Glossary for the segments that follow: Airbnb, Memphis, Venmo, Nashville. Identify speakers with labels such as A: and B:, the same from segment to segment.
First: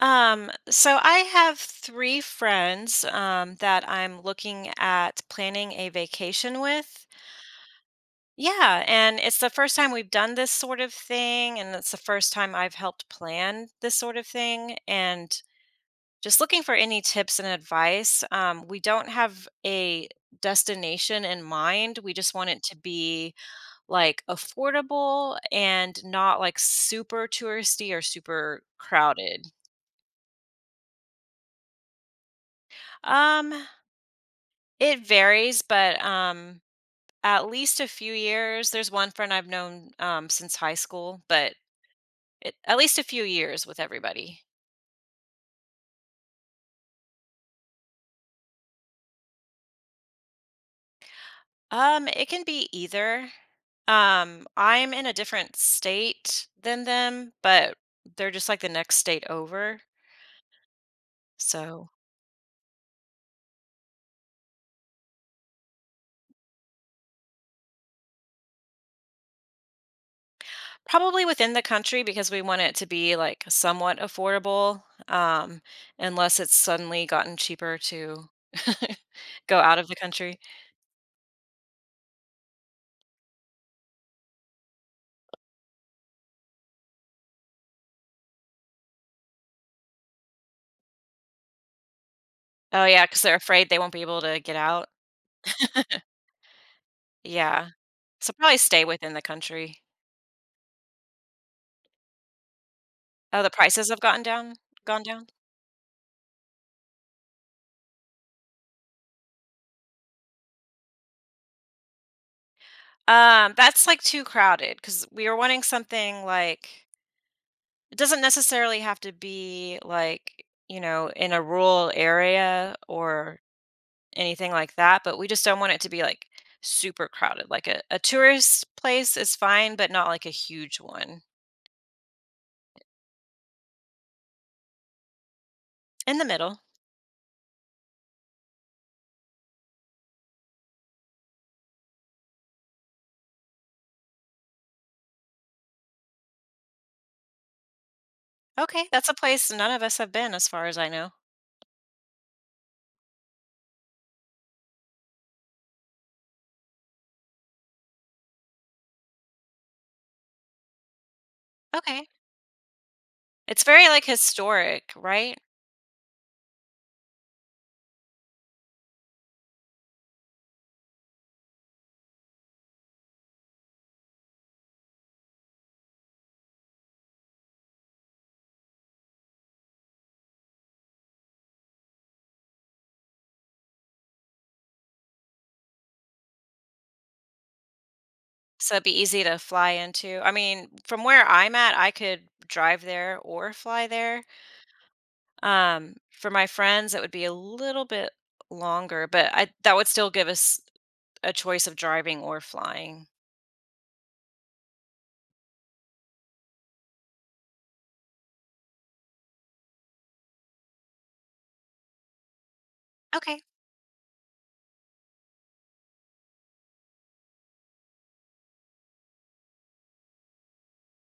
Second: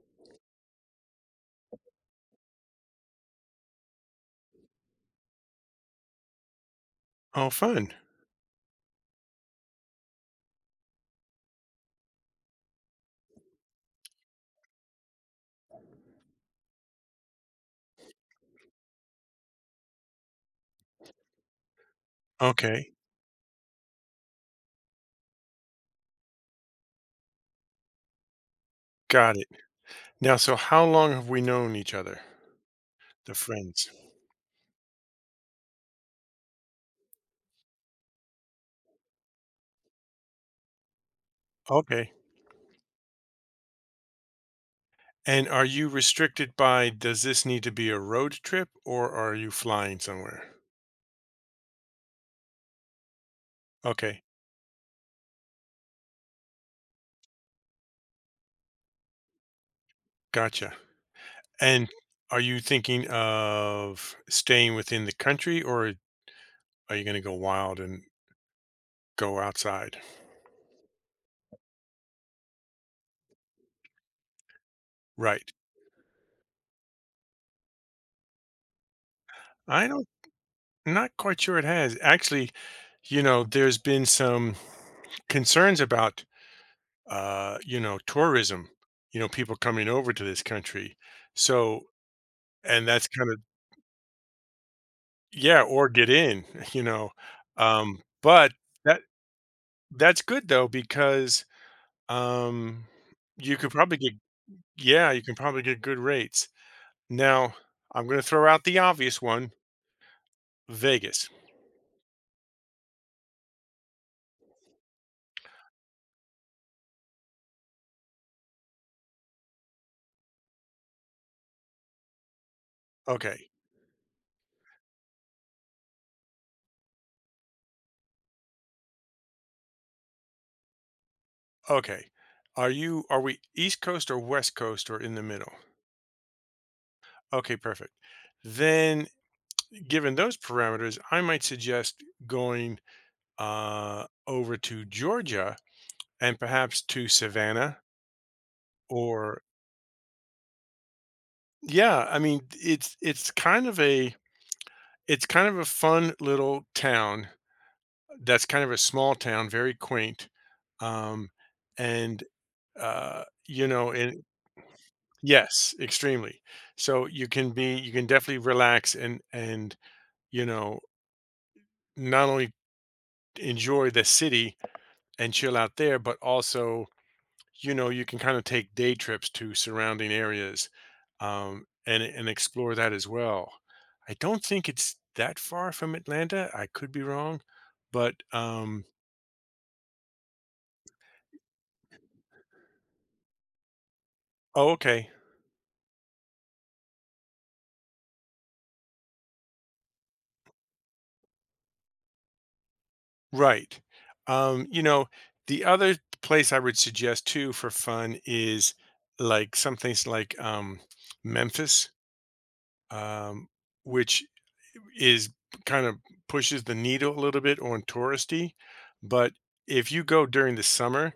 A: So I have three friends that I'm looking at planning a vacation with.
B: Oh, fun.
A: Yeah, and it's the first time we've done this sort of thing, and it's the first time I've helped plan this sort of thing. And just looking for any tips and advice. We don't have a destination in mind. We just want it to
B: Okay,
A: be like affordable and not like super touristy or super
B: got
A: crowded.
B: it. Now, so how long have we known each other? The
A: Um,
B: friends.
A: It varies, but, at least a few years. There's one friend I've known, since high school, but
B: Okay.
A: it at least a few years with everybody.
B: And are you restricted by does this need to be a road trip or are you flying somewhere?
A: It can be either.
B: Okay,
A: I'm in a different state than them, but they're just, like, the next state over,
B: gotcha. And
A: so
B: are you thinking of staying within the country or are you going to go wild and go outside?
A: probably within the country because we want it to be, like, somewhat affordable,
B: Right.
A: um, unless it's suddenly gotten cheaper to go out
B: I
A: of the
B: don't,
A: country.
B: Not quite sure it has. Actually, there's been some concerns about tourism, people coming over to this country. So,
A: Oh,
B: and
A: yeah,
B: that's
A: because 'cause
B: kind
A: they're
B: of
A: afraid they won't be able to get out.
B: yeah, or get in, you know.
A: Yeah. So
B: But
A: probably stay
B: that
A: within the country.
B: that's good though because um,
A: Oh, the
B: you could
A: prices
B: probably
A: have
B: get
A: gotten down gone
B: yeah, you
A: down?
B: can probably get good rates. Now, I'm going to throw out the obvious one. Vegas.
A: That's, like, too crowded. Because we were wanting something, like it doesn't necessarily have to be, like, you know, in a rural area or
B: Okay.
A: anything like that, but we just don't want it to be, like, super crowded. Like, a tourist place is fine, but not, like, a huge one.
B: Okay. Are we East Coast or West Coast or in the middle?
A: In the middle.
B: Okay, perfect. Then, given those parameters, I might suggest going over to Georgia and perhaps to Savannah.
A: Okay, that's a
B: Or
A: place none of us have been as far as I know.
B: yeah, I mean, it's kind of a It's kind of a fun little town that's kind of a small town, very quaint, um,
A: Okay.
B: and,
A: It's very, like,
B: and
A: historic, right?
B: Yes, extremely. So you can definitely relax and you know, not only enjoy the city and chill out there, but also, you can kinda take day trips to surrounding areas, and explore that as well. I don't think it's that far from Atlanta, I could be wrong, but,
A: So it'd be easy to fly into. I mean, from where I'm at, I could drive there or fly there.
B: Oh, okay.
A: For my friends, it would be a little bit longer, but I that would still give us a choice of driving or flying.
B: Right. Um, you know, the other place I would suggest too for fun is like some things like Memphis,
A: Okay.
B: um, which is kind of pushes the needle a little bit on touristy. But if you go during the summer,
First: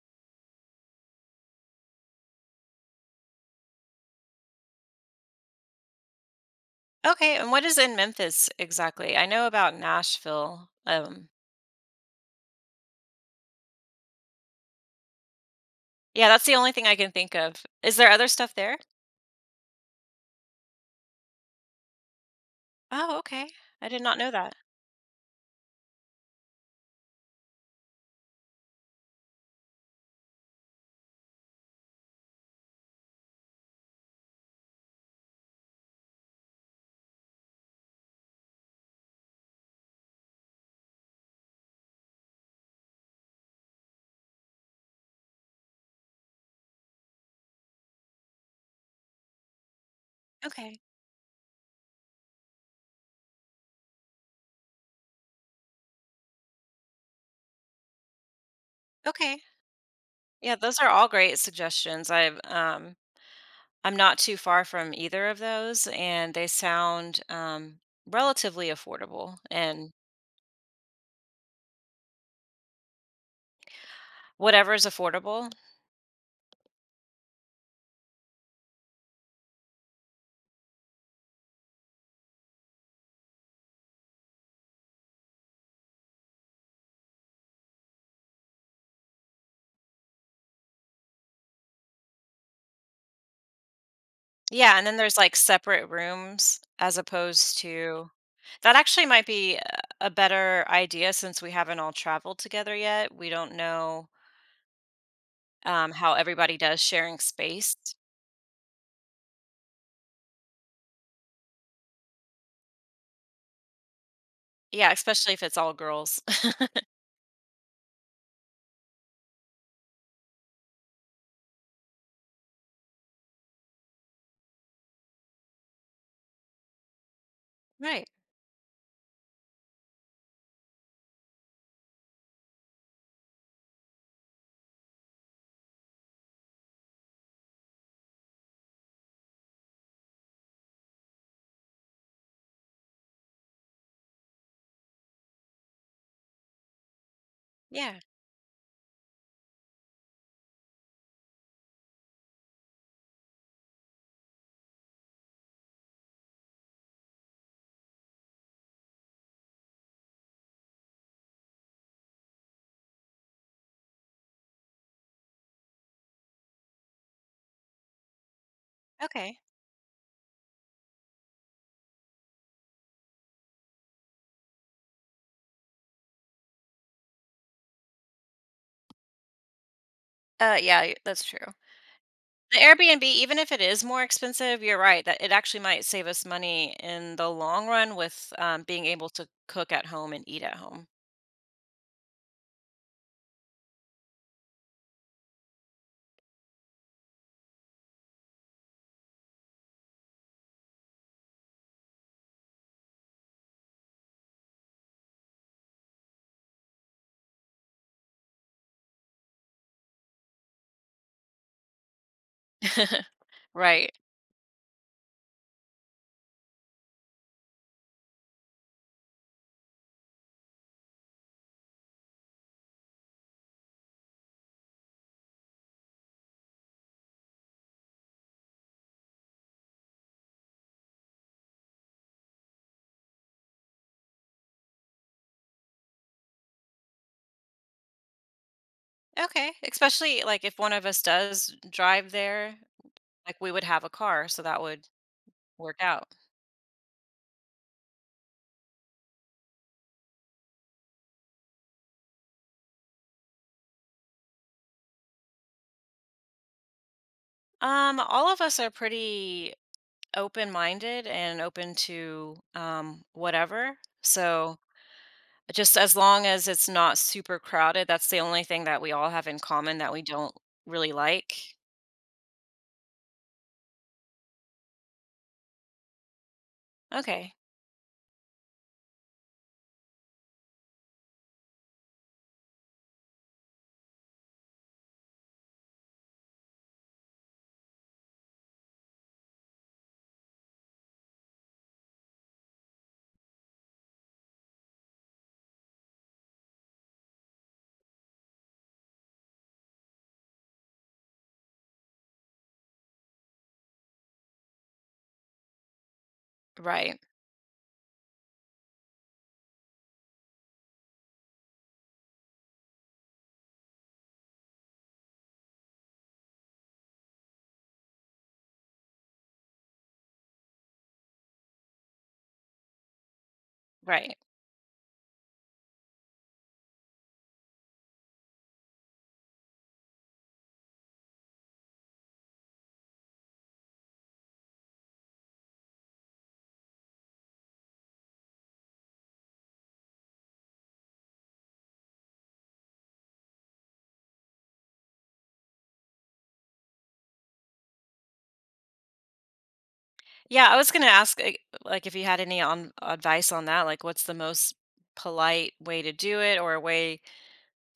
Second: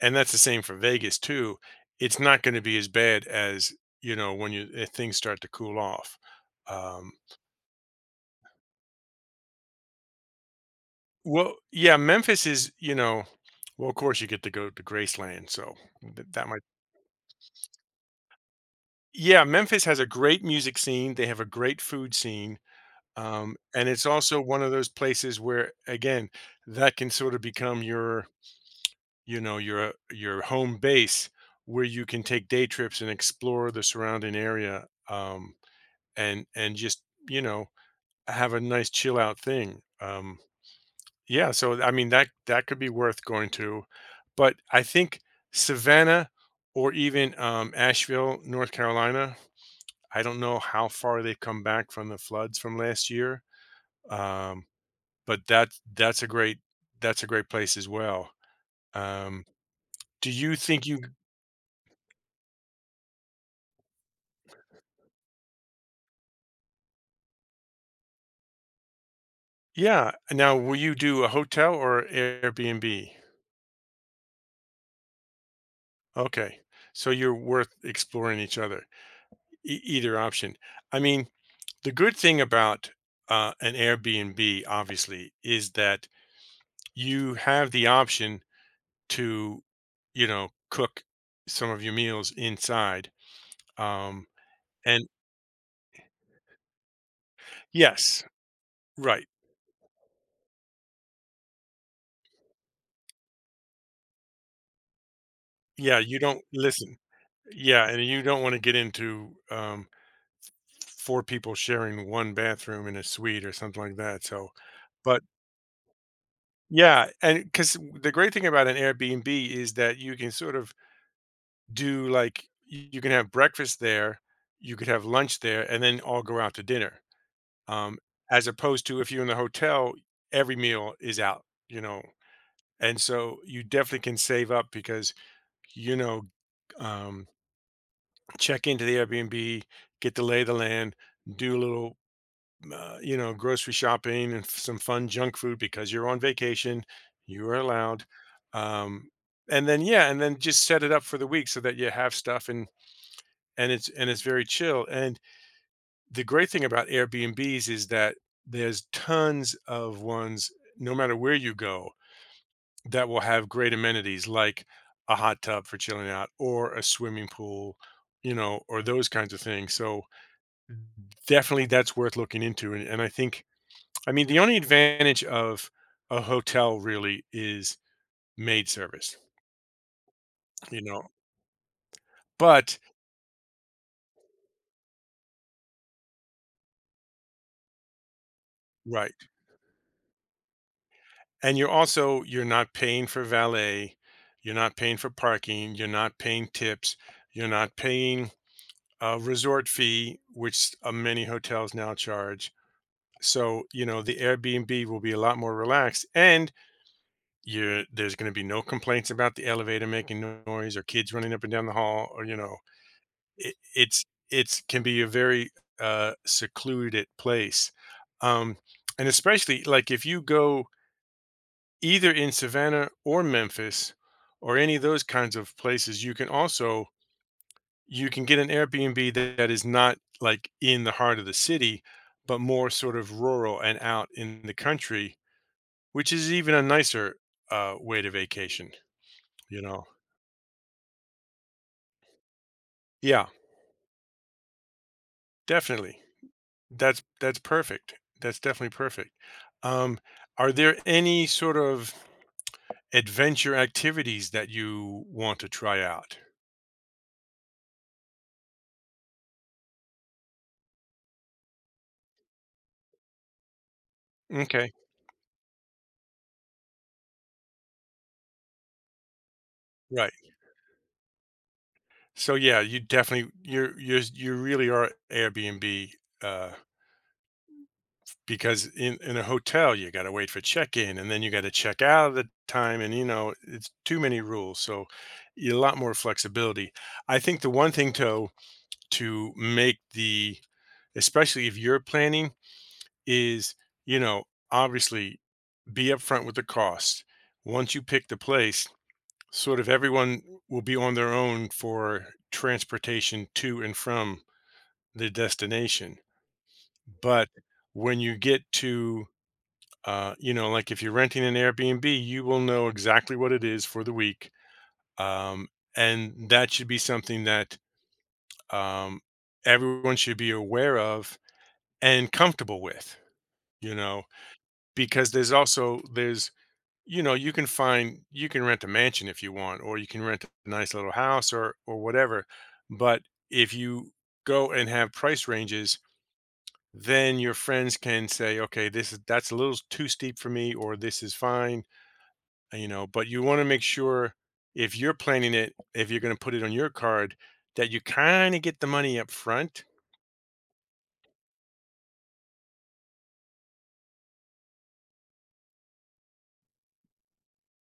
B: and that's the same for Vegas too, it's not going to be as bad as when you if things start to cool off. Um,
A: Okay, and what is in Memphis exactly? I know about Nashville.
B: Well, yeah, Memphis is, well, of course, you get to go to Graceland, so th
A: Yeah, that's
B: that
A: the
B: might
A: only thing I can think of. Is there other stuff there?
B: Yeah, Memphis has a great music scene, they have a great food scene,
A: Oh, okay.
B: and
A: I did
B: it's
A: not know
B: also
A: that.
B: one of those places where, again, that can sort of become your home base where you can take day trips and explore the surrounding area, and just, you know, have a nice chill out thing, Yeah, so I mean that could be worth going to, but I think Savannah or even Asheville, North Carolina. I don't know
A: Okay.
B: how far they've come back from the floods from last year, um, but that's a great that's a great place as well.
A: Okay.
B: Um, do you
A: Yeah, those
B: think
A: are
B: you?
A: all great suggestions. I've, I'm not too far from either of those, and they sound, relatively affordable and
B: Yeah. Now, will you do a hotel or Airbnb?
A: whatever is affordable.
B: Okay, so you're worth exploring each other. Either option. I mean, the good thing about an Airbnb, obviously, is that you have the option to, cook some of your meals inside. Um,
A: Yeah, and then
B: and
A: there's, like, separate rooms as opposed to
B: yes,
A: that actually might
B: right.
A: be a better idea since we haven't all traveled together yet. We don't know,
B: Yeah,
A: how
B: you don't
A: everybody does
B: listen.
A: sharing space.
B: Yeah, and you don't want to get into four people sharing one bathroom in a suite or something like that. So,
A: Yeah,
B: but
A: especially if it's all girls.
B: yeah, and because the great thing about an Airbnb is that you can sort of do like you can have breakfast there, you could have lunch there, and then all go out to dinner. Um,
A: Right.
B: as opposed to if you're in the hotel, every meal is out, you know. And so you definitely can save up because you know, um, check into the Airbnb, get the lay of the land, do a little, grocery shopping and some fun junk food because you're on vacation, you are
A: Yeah.
B: allowed. Um, and then yeah, and then just set it up for the week so that you have stuff and it's very chill. And the great thing about Airbnbs is that there's tons of ones, no matter where you go, that will have great amenities like a hot tub for chilling out or a swimming pool, or those kinds
A: Okay.
B: of things. So definitely that's worth looking into. And I think, I mean, the only advantage of a hotel really is maid service, you
A: Yeah,
B: know,
A: that's true. The
B: but
A: Airbnb, even if it is more expensive, you're right that it actually might save us money in the long run with, being able
B: right.
A: to cook at home and eat at home.
B: And you're also you're not paying for valet, you're not paying for parking, you're not paying tips, you're not paying a resort fee which many hotels now charge. So the airbnb will be a lot more relaxed, and you're there's going to be no complaints about the elevator making noise or kids running up and down the hall or
A: Right.
B: it's can be a very secluded place um and especially like if you go either in Savannah or Memphis or any of those kinds of places, you can also you can get an Airbnb that is not like in the heart of the city, but more sort of rural and out in the country, which is even a nicer way to vacation.
A: Okay.
B: You know,
A: Especially, like, if one of us does drive there,
B: yeah,
A: like, we would have a car, so that would work
B: definitely.
A: out.
B: That's perfect. That's definitely perfect. Um, are there any sort of adventure activities that you want to try out?
A: All of us are pretty open-minded and open to, whatever. So,
B: Okay,
A: just as long as it's not super crowded, that's the only thing that we all have in common that we
B: right.
A: don't really like.
B: So yeah, you really are Airbnb uh
A: Okay.
B: because in a hotel you got to wait for check-in, and then you got to check out at the time, and you know it's too many rules. So a lot more flexibility. I think the one thing to make the especially if you're planning is you know obviously be upfront with the cost. Once you pick the place, sort of everyone will be on their own for transportation to and from the destination.
A: Right.
B: But when you get to, like if you're renting an Airbnb, you will know exactly what it is for the week. Um, and that should be something that um, everyone should be aware of and comfortable with, you know,
A: Right.
B: because there's there's, you can rent a mansion if you want, or you can rent a nice little house or, whatever. But if you go and have price ranges, then your friends can say, okay, this is that's a little too steep for me, or this is fine. But you want to make sure if you're planning it, if you're going to put it on your card, that you kind of get the money up front,
A: Yeah, I was gonna ask, like, if you had any on advice on that, like, what's the most polite way to do it, or a way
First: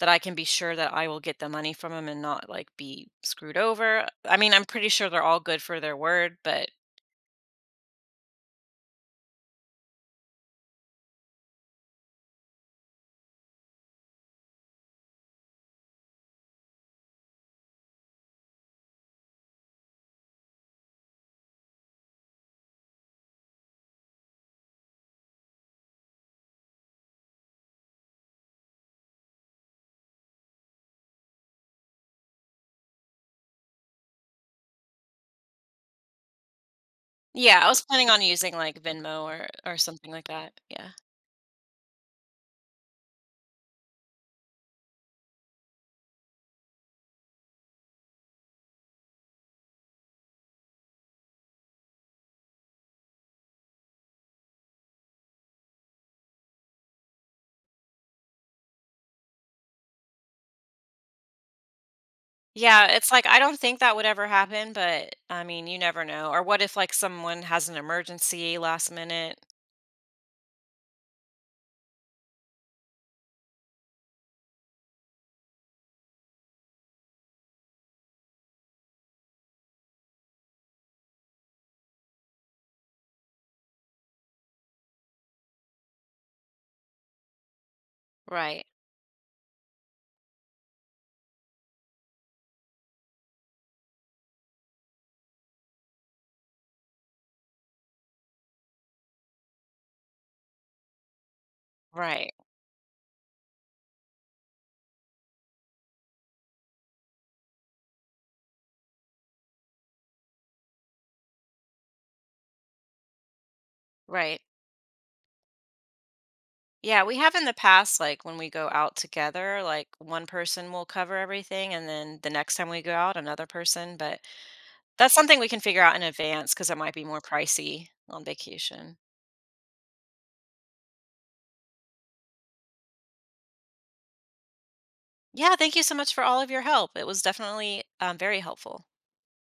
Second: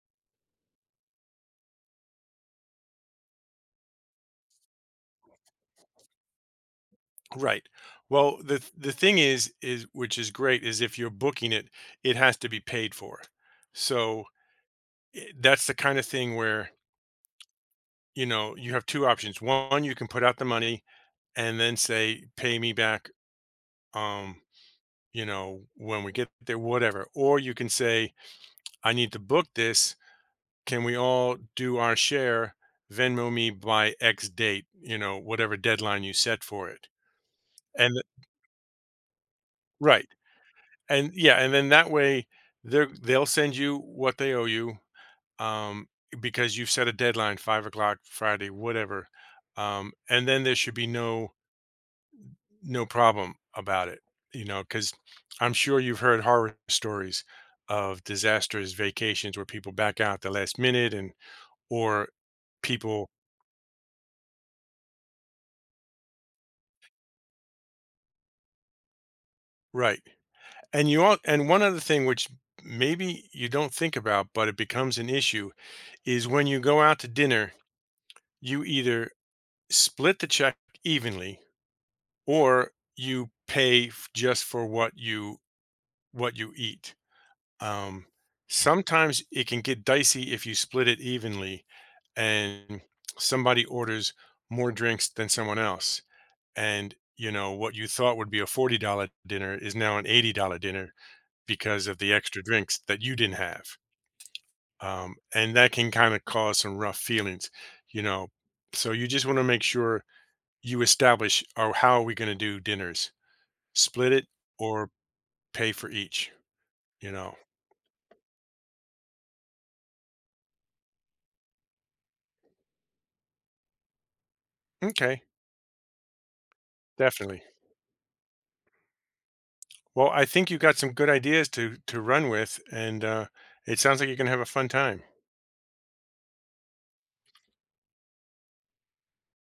A: that I can be sure that I will get the money from them and not, like, be screwed over? I mean, I'm pretty sure they're all good for their word, but
B: right? Well, the thing is which is great, is if you're booking it, it has to be paid for. So that's the kind of thing where you have two options. One, you can put out the money and then say, pay me back. Um, when we get there, whatever. Or you can say, I need to book this. Can we all do our share? Venmo me by X date, whatever deadline you set for it.
A: yeah, I was
B: And
A: planning on using, like, Venmo or
B: right.
A: something like that. Yeah.
B: And yeah, and then that way they'll send you what they owe you. Um, because you've set a deadline, 5 o'clock, Friday, whatever. And then there should be no problem about it, because I'm sure you've heard horror stories of disastrous vacations where people back out at the last minute and or
A: Yeah,
B: people
A: it's like, I don't think that would ever happen, but, I mean, you never know. Or what if, like, someone has an emergency last minute?
B: right. And you all and one other thing, which maybe you don't think about, but it becomes an issue, is when you go out to dinner, you either split the check evenly or you pay just for what you eat Um,
A: Right.
B: Sometimes it can get dicey if you split it evenly and somebody orders more drinks than someone else. And, what you thought would be a $40 dinner is now an $80 dinner because of the
A: Right.
B: extra drinks that you didn't have. And that can kind of cause some rough feelings, you know. So you just want to make sure you establish or how are we going to do dinners? Split it
A: Right.
B: or pay for each,
A: Yeah,
B: you
A: we have
B: know.
A: in the past, like when we go out together, like one person will cover everything, and then the next time we go out, another person. But that's
B: Okay,
A: something we can figure out in advance because it might be more
B: definitely.
A: pricey on vacation.
B: Well, I think you got some good ideas to run with, and it sounds like you're gonna have a fun time.
A: Yeah, thank you so much for all of your help. It was definitely very helpful.